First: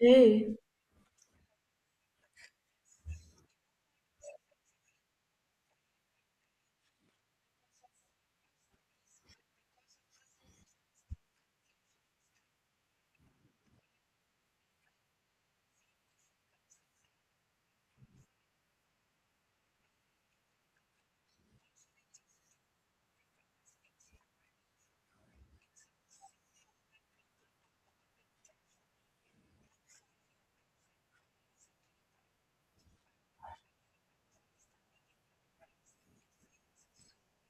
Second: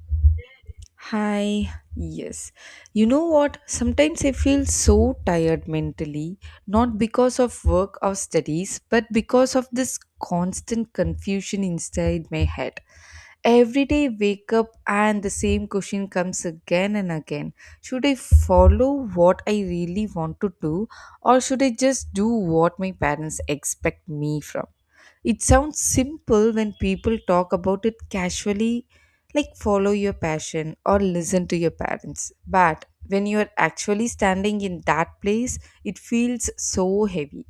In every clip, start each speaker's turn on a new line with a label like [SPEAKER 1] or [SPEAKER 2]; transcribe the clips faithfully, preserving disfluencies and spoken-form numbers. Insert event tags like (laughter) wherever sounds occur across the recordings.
[SPEAKER 1] Hey,
[SPEAKER 2] Hi, yes. You know what? Sometimes I feel so tired mentally, not because of work or studies, but because of this constant confusion inside my head. Every day I wake up and the same question comes again and again. Should I follow what I really want to do or should I just do what my parents expect me from? It sounds simple when people talk about it casually, like follow your passion or listen to your parents. But when you are actually standing in that place, it feels so heavy.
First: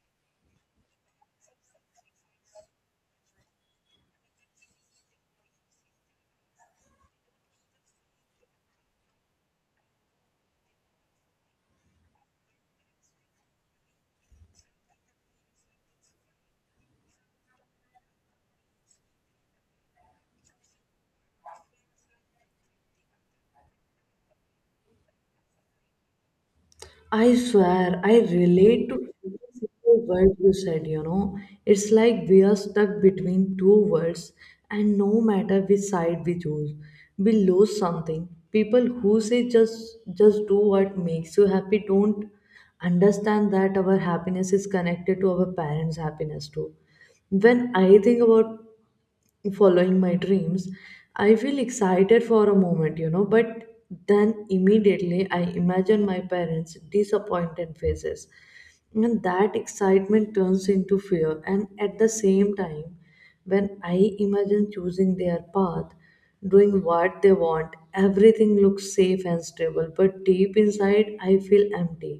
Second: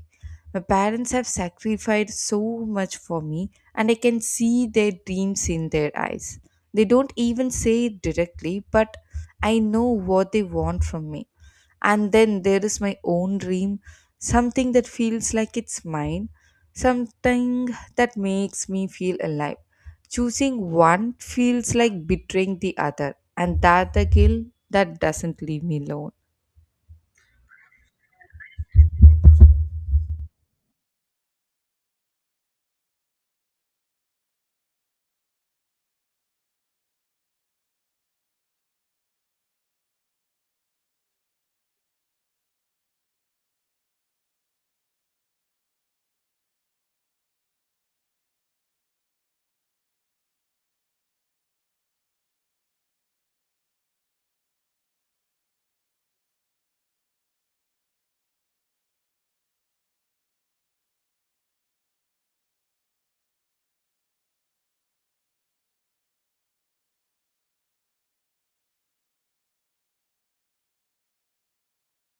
[SPEAKER 2] My parents have sacrificed so much for me, and I can see their dreams in their eyes. They don't even say it directly, but I know what they want from me. And then there is my own dream, something that feels like it's mine, something that makes me feel alive. Choosing one feels like betraying the other, and that the guilt that doesn't leave me alone.
[SPEAKER 1] I swear, I relate to every single word you said, you know. It's like we are stuck between two worlds, and no matter which side we choose, we lose something. People who say just just do what makes you happy don't understand that our happiness is connected to our parents' happiness too. When I think about following my dreams, I feel excited for a moment, you know but then immediately I imagine my parents disappointed faces, and that excitement turns into fear. And at the same time, when I imagine choosing their path, doing what they want, everything looks safe and stable, but deep inside I feel empty,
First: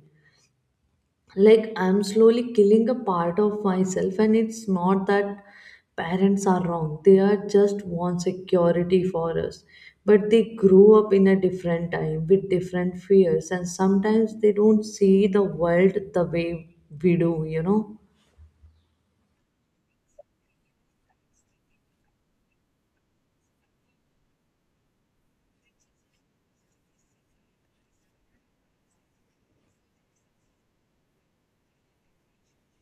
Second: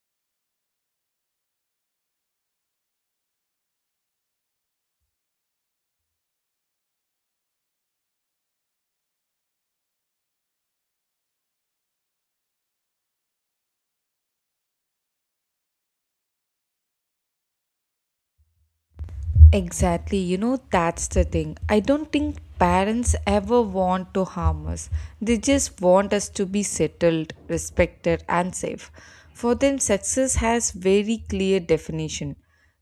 [SPEAKER 1] like I'm slowly killing a part of myself. And it's not that parents are wrong, they are just want security for us, but they grew up in a different time with different fears, and sometimes they don't see the world the way we do you know
[SPEAKER 2] Exactly. You know, that's the thing. I don't think parents ever want to harm us. They just want us to be settled, respected, and safe. For them, success has very clear definition.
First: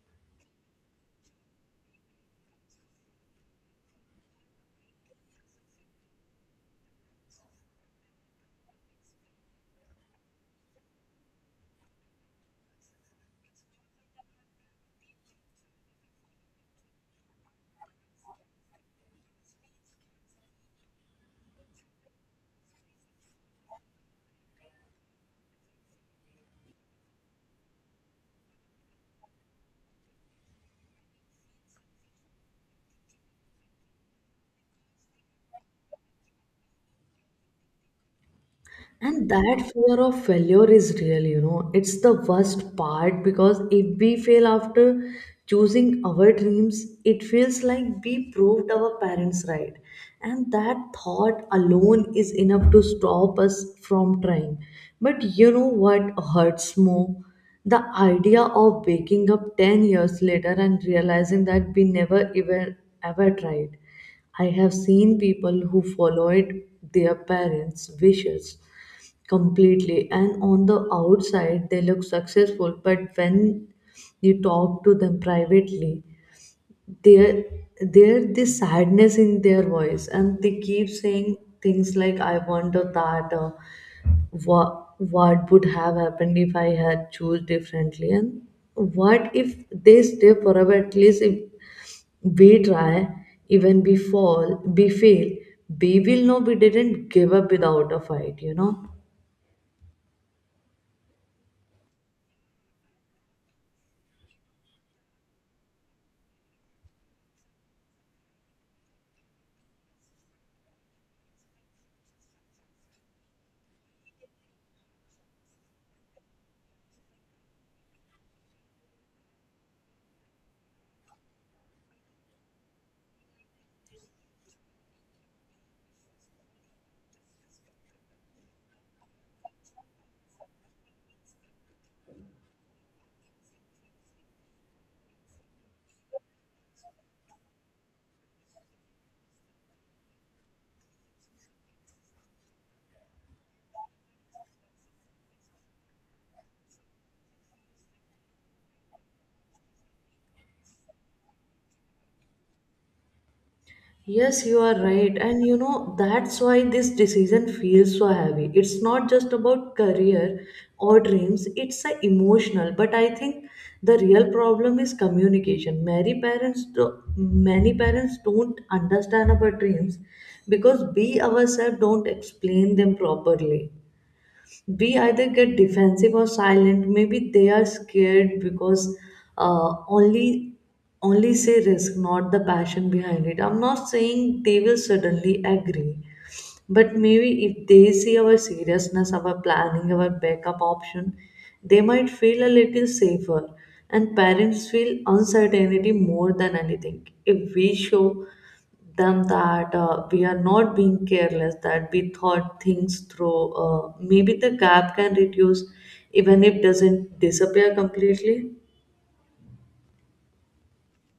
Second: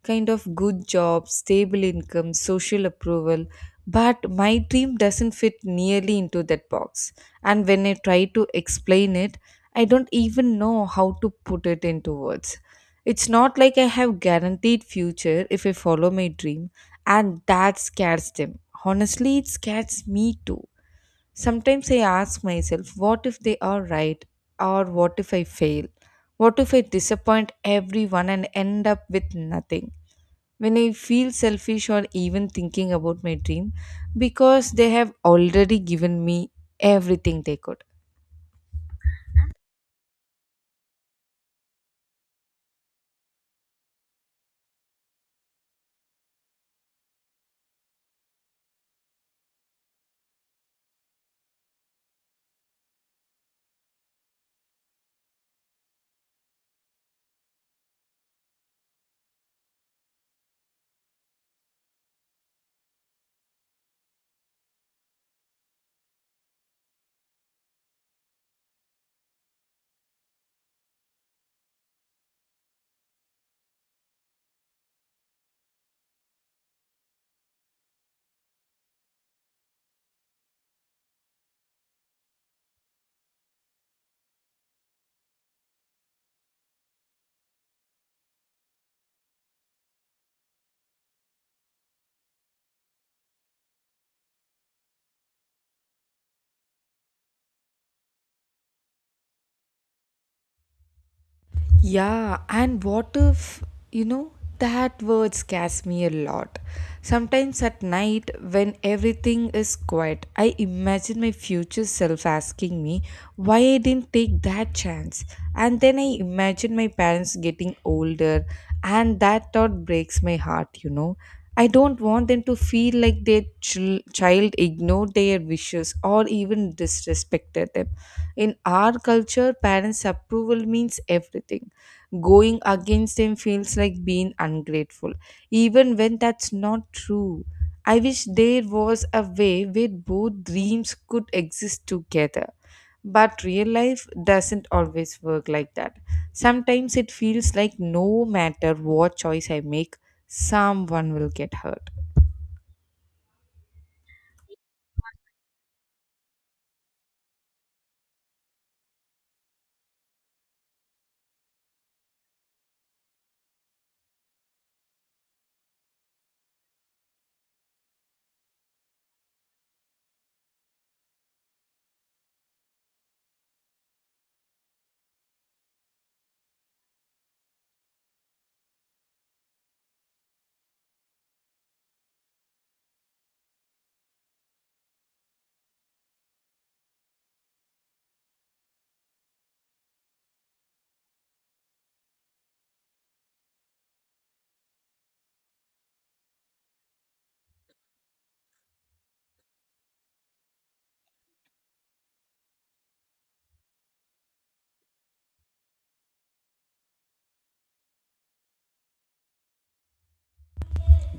[SPEAKER 2] Kind of good job, stable income, social approval. But my dream doesn't fit nearly into that box. And when I try to explain it, I don't even know how to put it into words. It's not like I have guaranteed future if I follow my dream and that scares them. Honestly, it scares me too. Sometimes I ask myself, what if they are right or what if I fail? What if I disappoint everyone and end up with nothing? When I feel selfish or even thinking about my dream because they have already given me everything they could.
[SPEAKER 1] And that fear of failure is real, you know. It's the worst part because if we fail after choosing our dreams, it feels like we proved our parents right. And that thought alone is enough to stop us from trying. But you know what hurts more? The idea of waking up ten years later and realizing that we never even ever tried. I have seen people who followed their parents' wishes completely, and on the outside they look successful, but when you talk to them privately, there there this sadness in their voice. And they keep saying things like, I wonder that uh, what what would have happened if I had choose differently. And what if they stay forever? At least if we try, even we fall, we fail, we will know we didn't give up without a fight you know
[SPEAKER 2] Yeah, and what if, you know, that word scares me a lot. Sometimes at night, when everything is quiet, I imagine my future self asking me why I didn't take that chance. And then I imagine my parents getting older, and that thought breaks my heart, you know. I don't want them to feel like their chil- child ignored their wishes or even disrespected them. In our culture, parents' approval means everything going against him feels like being ungrateful, even when that's not true. I wish there was a way where both dreams could exist together. But real life doesn't always work like that. Sometimes it feels like no matter what choice I make, someone will get hurt.
[SPEAKER 1] Yes, you are right. And you know, that's why this decision feels so heavy. It's not just about career or dreams, it's a emotional. But I think the real problem is communication. Many parents do, many parents don't understand our dreams because we ourselves don't explain them properly. We either get defensive or silent. Maybe they are scared because uh, only only say risk, not the passion behind it. I'm not saying they will suddenly agree, but maybe if they see our seriousness, our planning, our backup option, they might feel a little safer. And parents feel uncertainty more than anything. If we show them that uh, we are not being careless, that we thought things through, uh, maybe the gap can reduce, even if doesn't disappear completely.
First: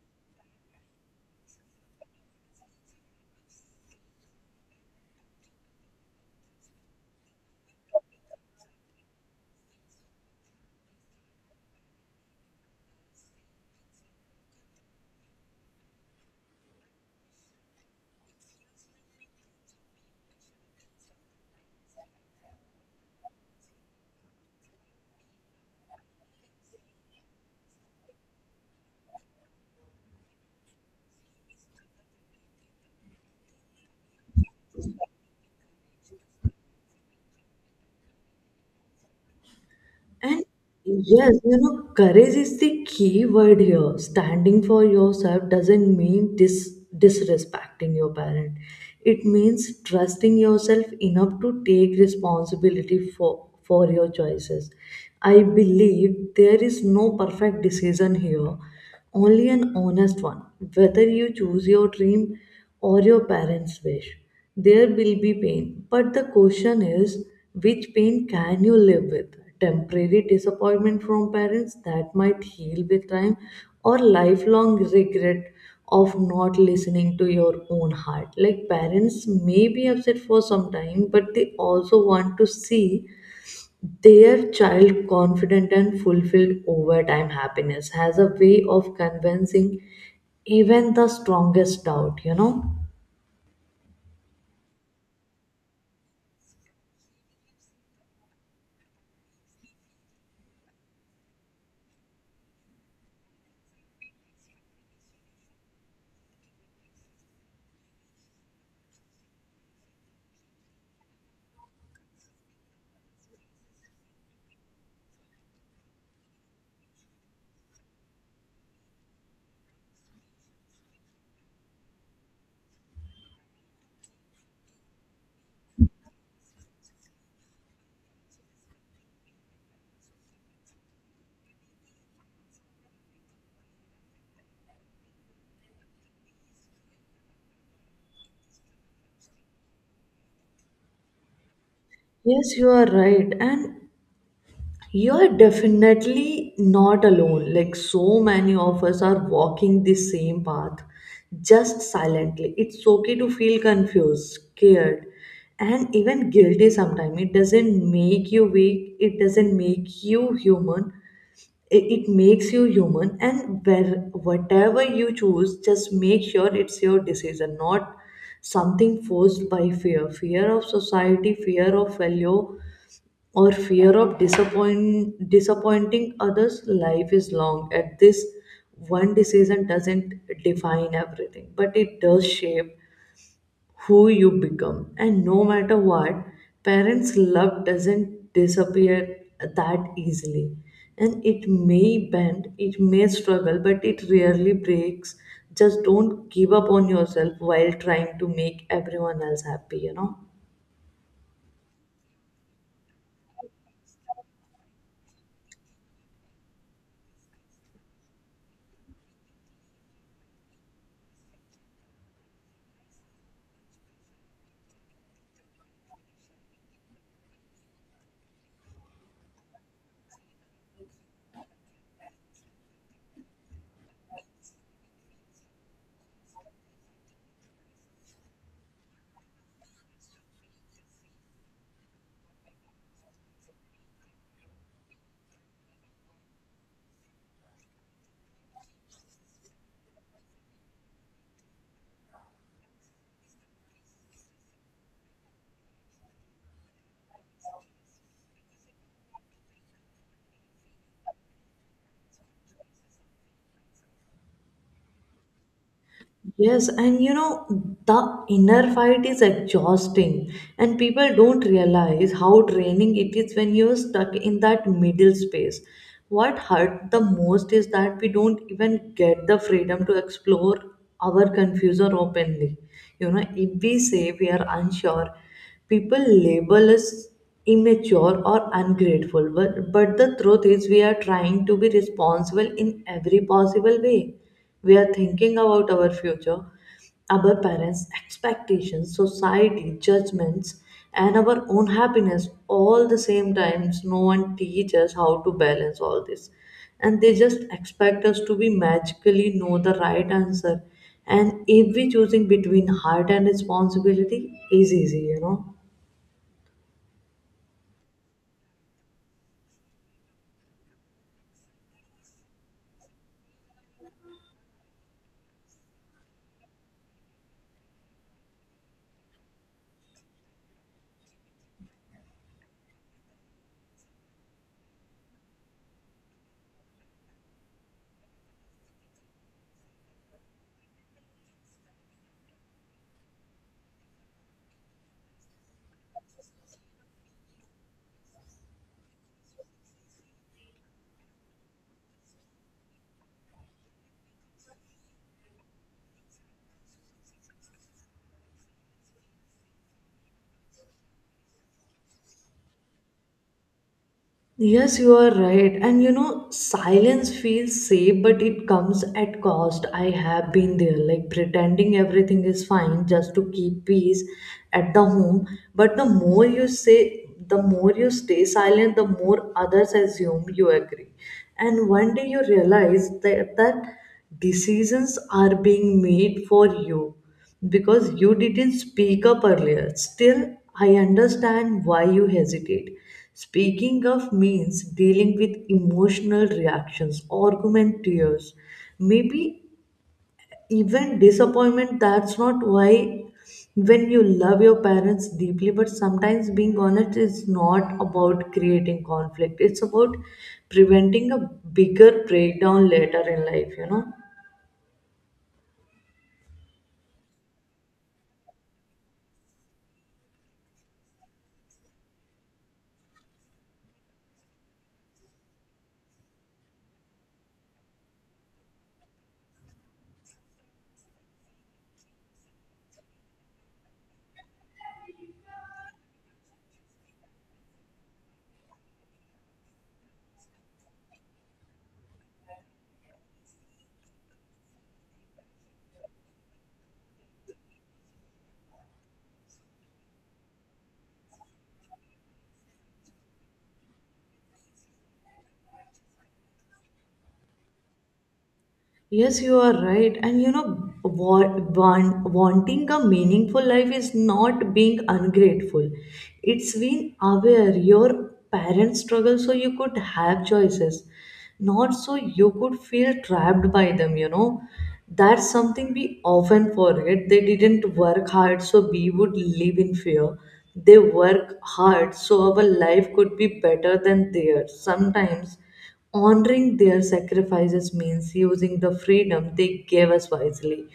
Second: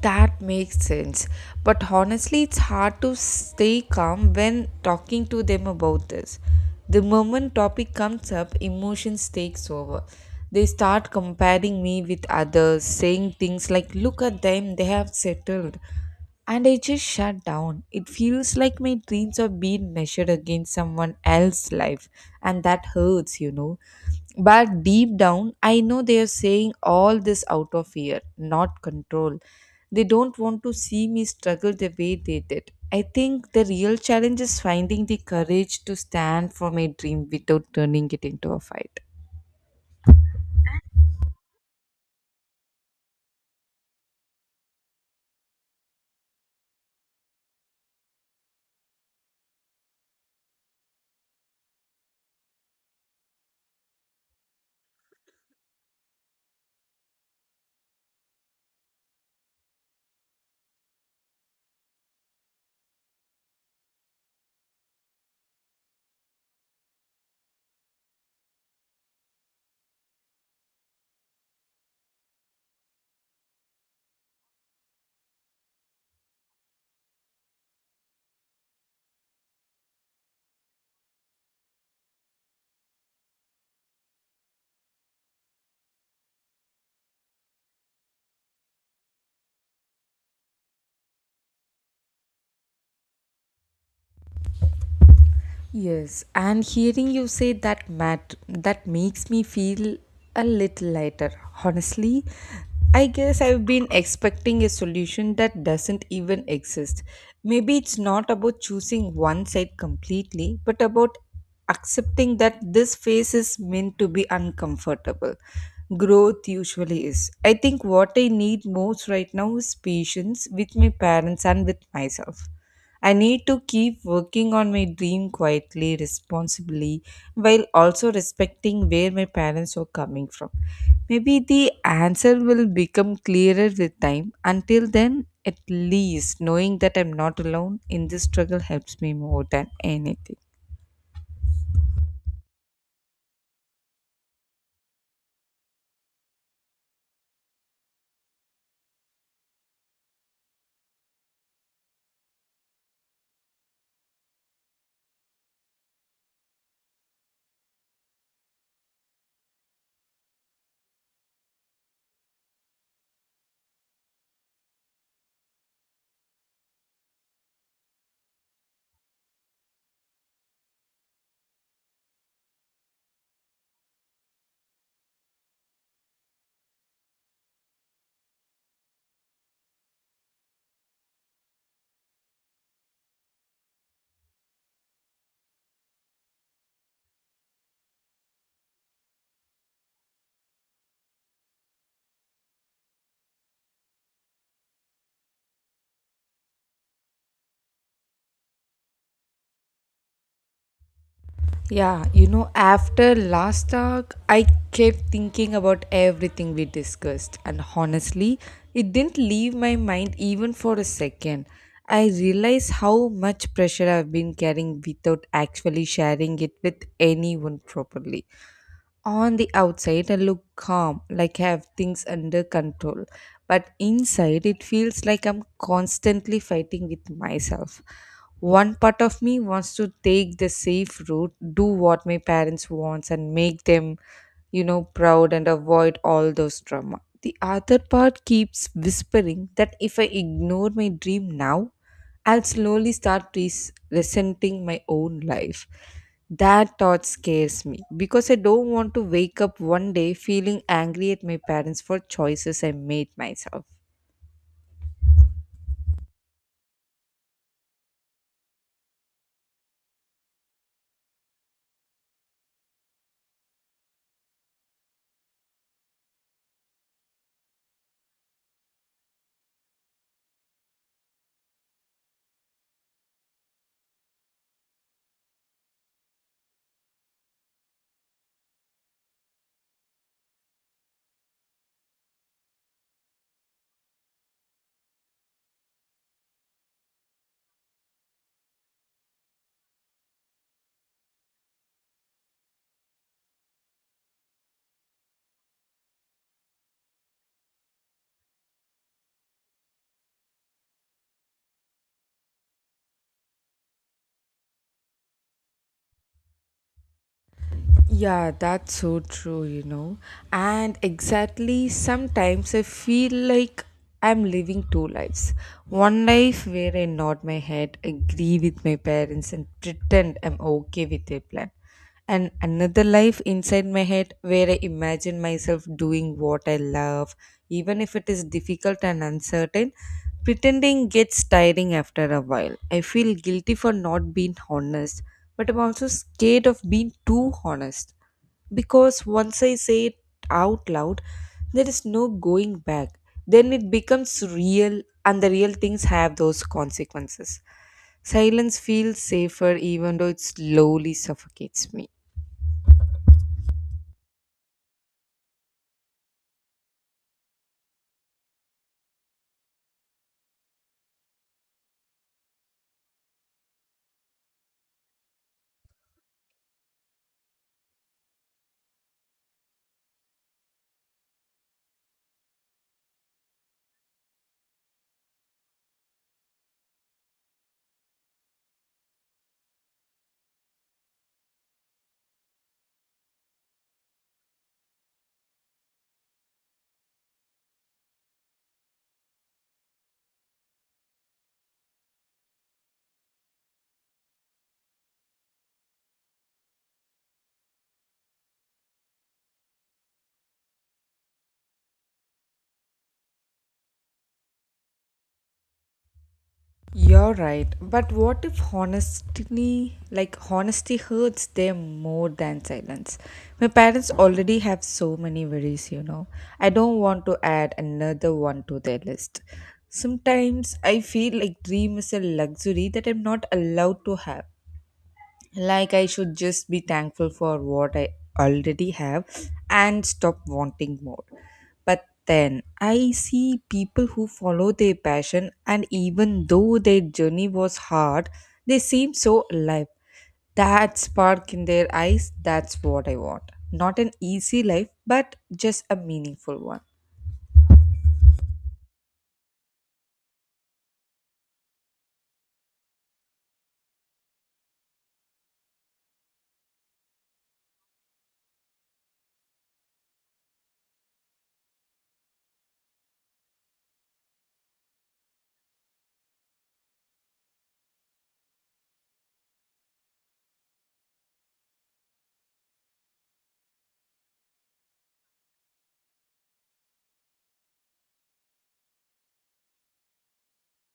[SPEAKER 2] That makes sense. But honestly, it's hard to stay calm when talking to them about this. The moment topic comes up, emotions takes over. They start comparing me with others, saying things like, "Look at them, they have settled." And I just shut down. It feels like my dreams are being measured against someone else's life, and that hurts, you know. But deep down, I know they are saying all this out of fear, not control. They don't want to see me struggle the way they did. I think the real challenge is finding the courage to stand for my dream without turning it into a fight.
[SPEAKER 1] And yes, you know, courage is the key word here. Standing for yourself doesn't mean dis- disrespecting your parent. It means trusting yourself enough to take responsibility for, for your choices. I believe there is no perfect decision here, only an honest one. Whether you choose your dream or your parents' wish, there will be pain. But the question is, which pain can you live with? Temporary disappointment from parents that might heal with time, or lifelong regret of not listening to your own heart. Like, parents may be upset for some time, but they also want to see their child confident and fulfilled. Overtime happiness has a way of convincing even the strongest doubt, you know?
[SPEAKER 2] Yes, and hearing you say that mat that makes me feel a little lighter. Honestly, I guess I've been expecting a solution that doesn't even exist. Maybe it's not about choosing one side completely, but about accepting that this phase is meant to be uncomfortable. Growth usually is. I think what I need most right now is patience with my parents and with myself. I need to keep working on my dream quietly, responsibly, while also respecting where my parents are coming from. Maybe the answer will become clearer with time. Until then, at least knowing that I'm not alone in this struggle helps me more than anything.
[SPEAKER 1] Yes, you are right. And you are definitely not alone. Like, so many of us are walking the same path, just silently. It's okay to feel confused, scared, and even guilty sometimes. It doesn't make you weak, it doesn't make you human. it, it makes you human. And where whatever you choose, just make sure it's your decision, not something forced by fear. Fear of society, fear of failure, or fear of disappoint disappointing others. Life is long. At this one decision doesn't define everything, but it does shape who you become. And no matter what, parents' love doesn't disappear that easily. And it may bend, it may struggle, but it rarely breaks. Just don't give up on yourself while trying to make everyone else happy, you know?
[SPEAKER 2] Yeah, you know, after last talk, I kept thinking about everything we discussed, and honestly, it didn't leave my mind even for a second. I realized how much pressure I've been carrying without actually sharing it with anyone properly. On the outside, I look calm, like I have things under control, but inside, it feels like I'm constantly fighting with myself. One part of me wants to take the safe route, do what my parents wants and make them, you know, proud and avoid all those trauma. The other part keeps whispering that if I ignore my dream now, I'll slowly start res- resenting my own life. That thought scares me because I don't want to wake up one day feeling angry at my parents for choices I made myself.
[SPEAKER 1] Yes, and you know, the inner fight is exhausting, and people don't realize how draining it is when you're stuck in that middle space. What hurt the most is that we don't even get the freedom to explore our confusion openly. You know, if we say we are unsure, people label us immature or ungrateful, but, but the truth is we are trying to be responsible in every possible way. We are thinking about our future, our parents expectations, society judgments, and our own happiness all the same times. No one teaches us how to balance all this, and they just expect us to be magically know the right answer. And every choosing between heart and responsibility is easy you know
[SPEAKER 2] Yeah, that's so true, you know. And exactly sometimes I feel like I'm living two lives. One life where I nod my head, agree with my parents, and pretend I'm okay with their plan. And another life inside my head where I imagine myself doing what I love, even if it is difficult and uncertain. Pretending gets tiring after a while. I feel guilty for not being honest, but I'm also scared of being too honest because once I say it out loud, there is no going back. Then it becomes real, and the real things have those consequences. Silence feels safer even though it slowly suffocates me.
[SPEAKER 1] Yes, you are right. And you know, silence feels safe, but it comes at cost. I have been there, like pretending everything is fine just to keep peace at the home. But the more you say, the more you stay silent, the more others assume you agree. And one day you realize that, that decisions are being made for you because you didn't speak up earlier. Still, I understand why you hesitate. Speaking up means dealing with emotional reactions, argument, tears, maybe even disappointment. That's not why when you love your parents deeply, but sometimes being honest is not about creating conflict, it's about preventing a bigger breakdown later in life, you know.
[SPEAKER 2] You're right, but what if honesty, like honesty, hurts them more than silence? My parents already have so many worries, you know. I don't want to add another one to their list. Sometimes I feel like dream is a luxury that I'm not allowed to have, like I should just be thankful for what I already have and stop wanting more. But then I see people who follow their passion, and even though their journey was hard, they seem so alive. That spark in their eyes, that's what I want. Not an easy life, but just a meaningful one.
[SPEAKER 1] Yes, you are right. And you know, wa- want, wanting a meaningful life is not being ungrateful. It's being aware your parents struggle so you could have choices, not so you could feel trapped by them, you know. That's something we often forget. They didn't work hard so we would live in fear. They work hard so our life could be better than theirs. Sometimes honoring their sacrifices means using the freedom they gave us wisely,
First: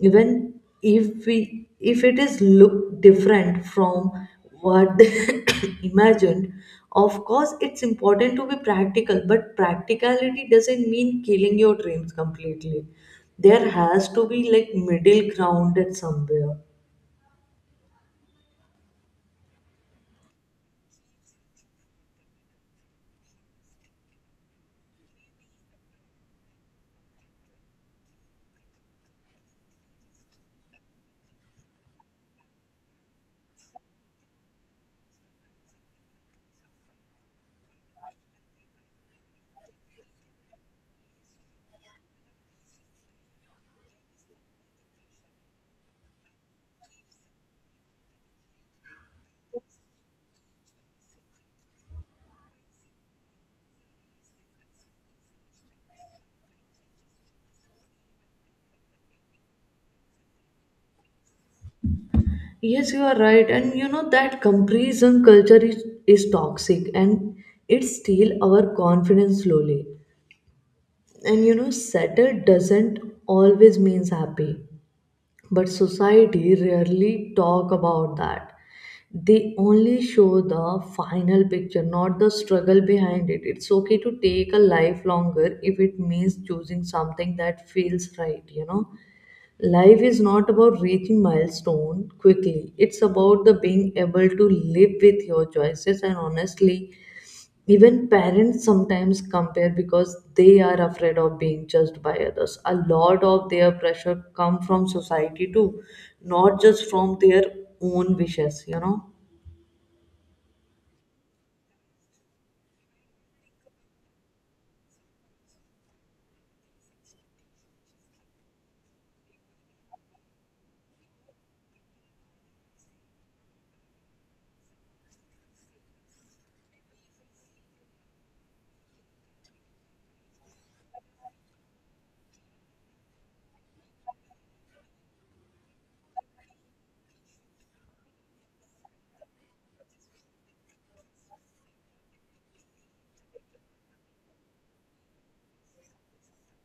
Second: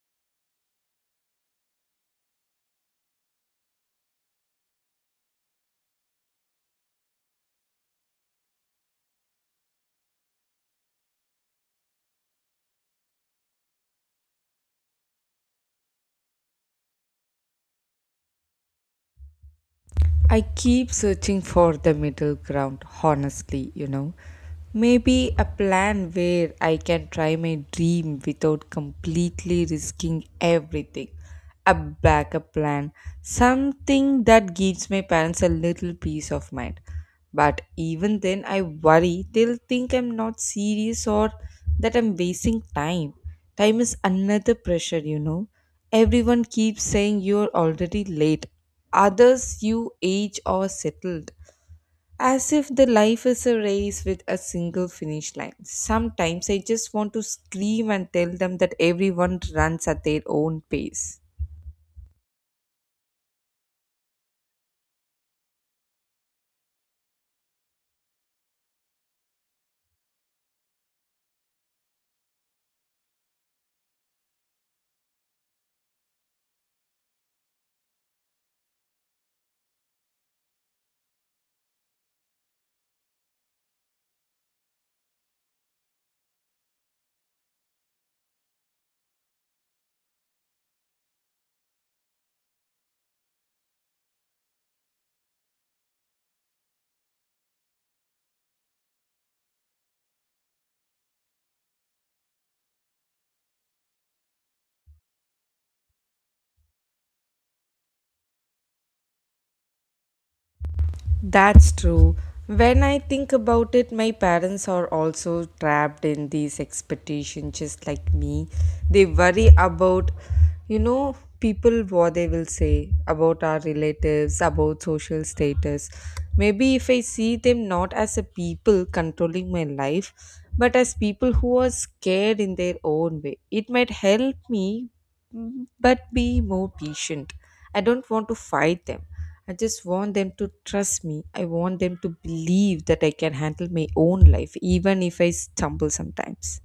[SPEAKER 1] even if we if it is look different from what they (coughs) imagined. Of course, it's important to be practical, but practicality doesn't mean killing your dreams completely. There has to be like middle ground at somewhere.
[SPEAKER 2] I keep searching for the middle ground, honestly, you know. Maybe a plan where I can try my dream without completely risking everything. A backup plan, something that gives my parents a little peace of mind. But even then, I worry they'll think I'm not serious or that I'm wasting time. Time is another pressure, you know. Everyone keeps saying you're already late, others you age or settled, as if the life is a race with a single finish line. Sometimes I just want to scream and tell them that everyone runs at their own pace.
[SPEAKER 1] Yes, you are right. And you know that comparison culture is, is toxic, and it steals our confidence slowly. And you know, settled doesn't always means happy, but society rarely talk about that. They only show the final picture, not the struggle behind it. It's okay to take a life longer if it means choosing something that feels right, you know. Life is not about reaching milestone quickly. It's about the being able to live with your choices. And honestly, even parents sometimes compare because they are afraid of being judged by others. A lot of their pressure come from society too, not just from their own wishes, you know.
[SPEAKER 2] That's true. When I think about it, my parents are also trapped in these expectations, just like me. They worry about, you know, people what they will say about our relatives, about social status. Maybe if I see them not as a people controlling my life, but as people who are scared in their own way, it might help me Mm, but be more patient. I don't want to fight them. I just want them to trust me. I want them to believe that I can handle my own life, even if I stumble sometimes.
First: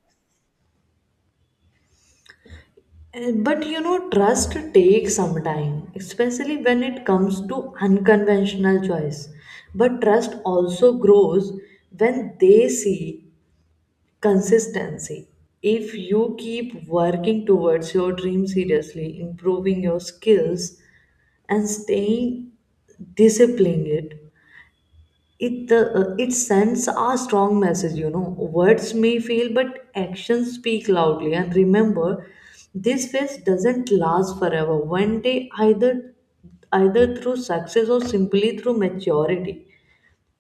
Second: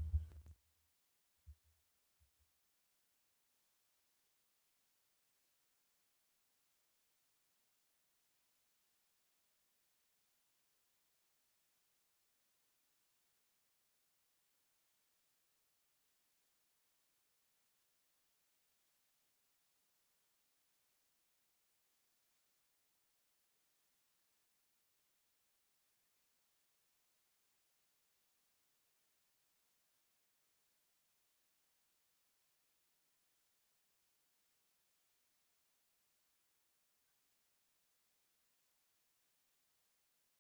[SPEAKER 1] And- But you know, trust takes some time, especially when it comes to unconventional choice. But trust also grows when they see consistency. If you keep working towards your dream seriously, improving your skills, and staying disciplined, it it uh, it sends a strong message. you know words may fail but actions speak loudly. And remember, this phase doesn't last forever. One day, either either through success or simply through maturity,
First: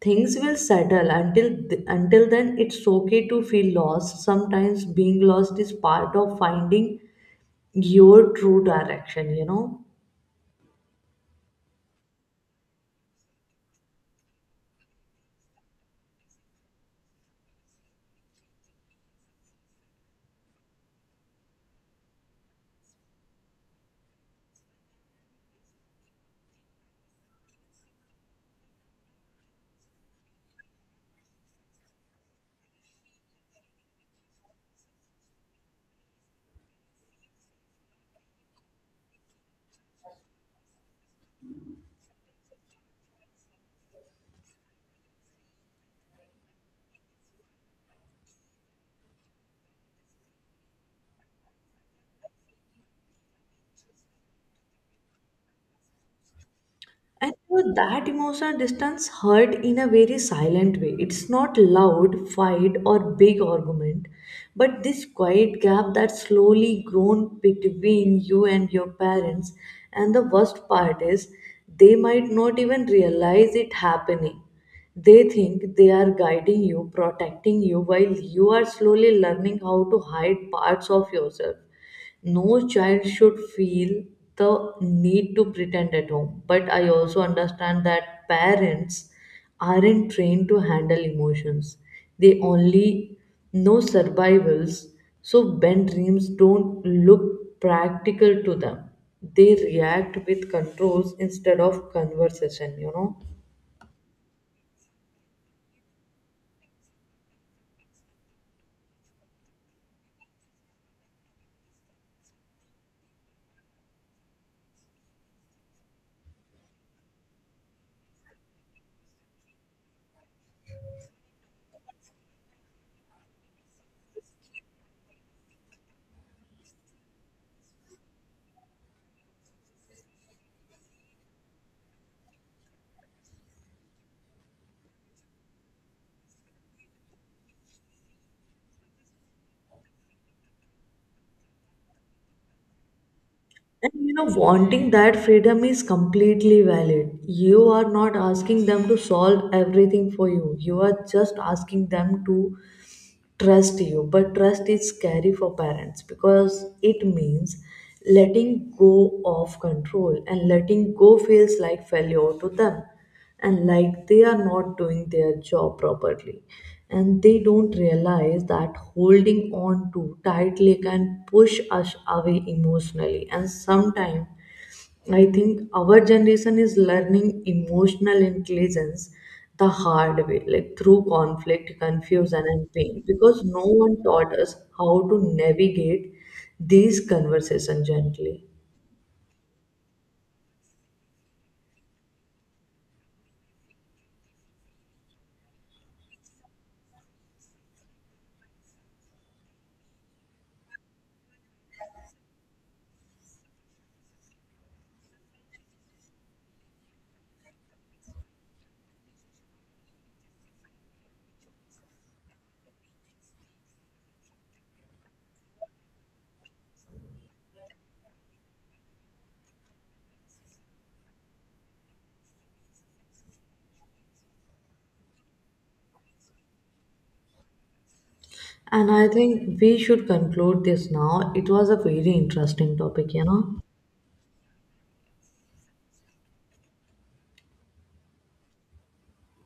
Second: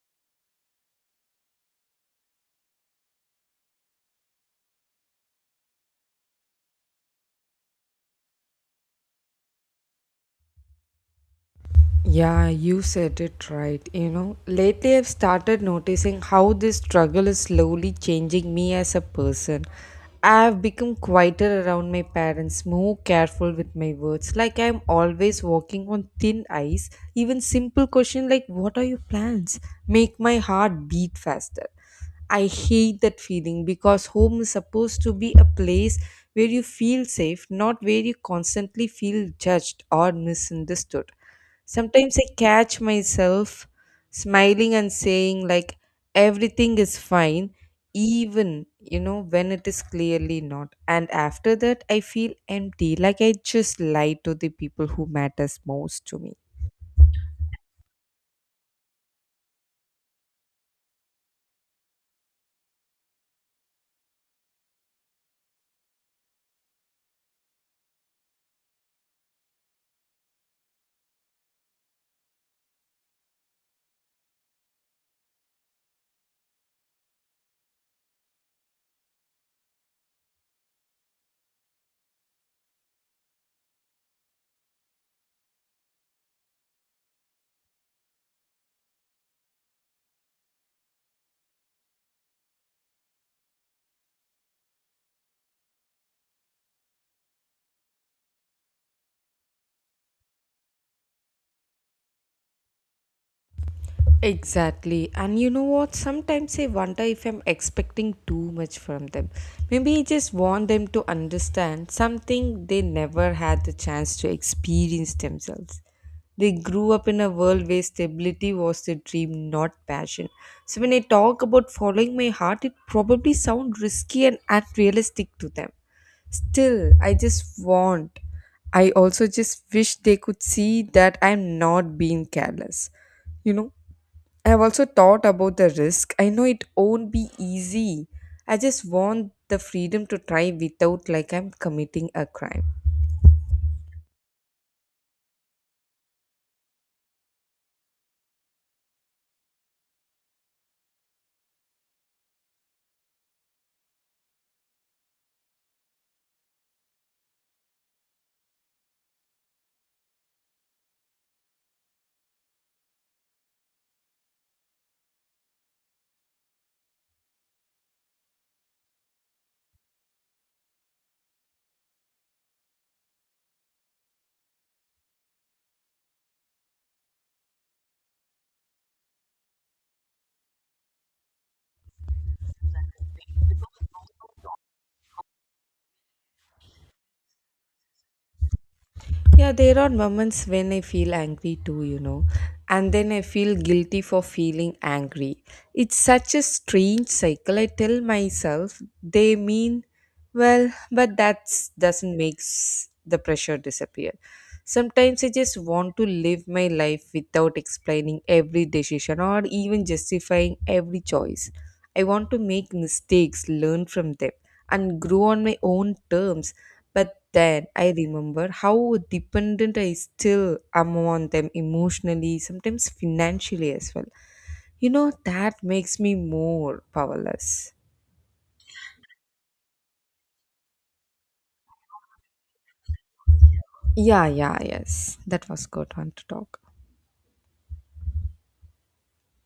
[SPEAKER 1] things will settle. Until th- until then, it's okay to feel lost. Sometimes being lost is part of finding your true direction, you know.
[SPEAKER 2] Yeah, you said it right. You know, lately I've started noticing how this struggle is slowly changing me as a person. I've become quieter around my parents, more careful with my words. Like I'm always walking on thin ice. Even simple question like what are your plans make my heart beat faster. I hate that feeling because home is supposed to be a place where you feel safe, not where you constantly feel judged or misunderstood. Sometimes I catch myself smiling and saying, like, everything is fine, even, you know, when it is clearly not. And after that, I feel empty, like I just lied to the people who matters most to me.
[SPEAKER 1] And so that emotional distance hurt in a very silent way. It's not loud fight or big argument, but this quiet gap that slowly grown between you and your parents. And the worst part is they might not even realize it happening. They think they are guiding you, protecting you, while you are slowly learning how to hide parts of yourself. No child should feel the need to pretend at home. But I also understand that parents aren't trained to handle emotions, they only know survivals. So, when dreams don't look practical to them, they react with controls instead of conversation, you know.
[SPEAKER 2] Exactly. And you know what? Sometimes I wonder if I'm expecting too much from them. Maybe I just want them to understand something they never had the chance to experience themselves. They grew up in a world where stability was their dream, not passion. So when I talk about following my heart, it probably sounds risky and unrealistic to them. Still, I just want. I also just wish they could see that I'm not being careless. You know? I have also thought about the risk. I know it won't be easy. I just want the freedom to try without like I'm committing a crime.
[SPEAKER 1] And you know, wanting that freedom is completely valid. You are not asking them to solve everything for you. You are just asking them to trust you. But trust is scary for parents because it means letting go of control, and letting go feels like failure to them, and like they are not doing their job properly. And they don't realize that holding on too tightly can push us away emotionally. And sometimes I think our generation is learning emotional intelligence the hard way, like through conflict, confusion, and pain, because no one taught us how to navigate these conversations gently.
[SPEAKER 2] Yeah, there are moments when I feel angry too, you know, and then I feel guilty for feeling angry. It's such a strange cycle. I tell myself they mean well, but that doesn't make the pressure disappear. Sometimes I just want to live my life without explaining every decision or even justifying every choice. I want to make mistakes, learn from them, and grow on my own terms, but then I remember how dependent I still am on them emotionally, sometimes financially as well. You know, that makes me more powerless.
[SPEAKER 1] And I think we should conclude this now. It was a very interesting topic, you know.
[SPEAKER 2] Yeah, yeah, yes. That was good one to talk.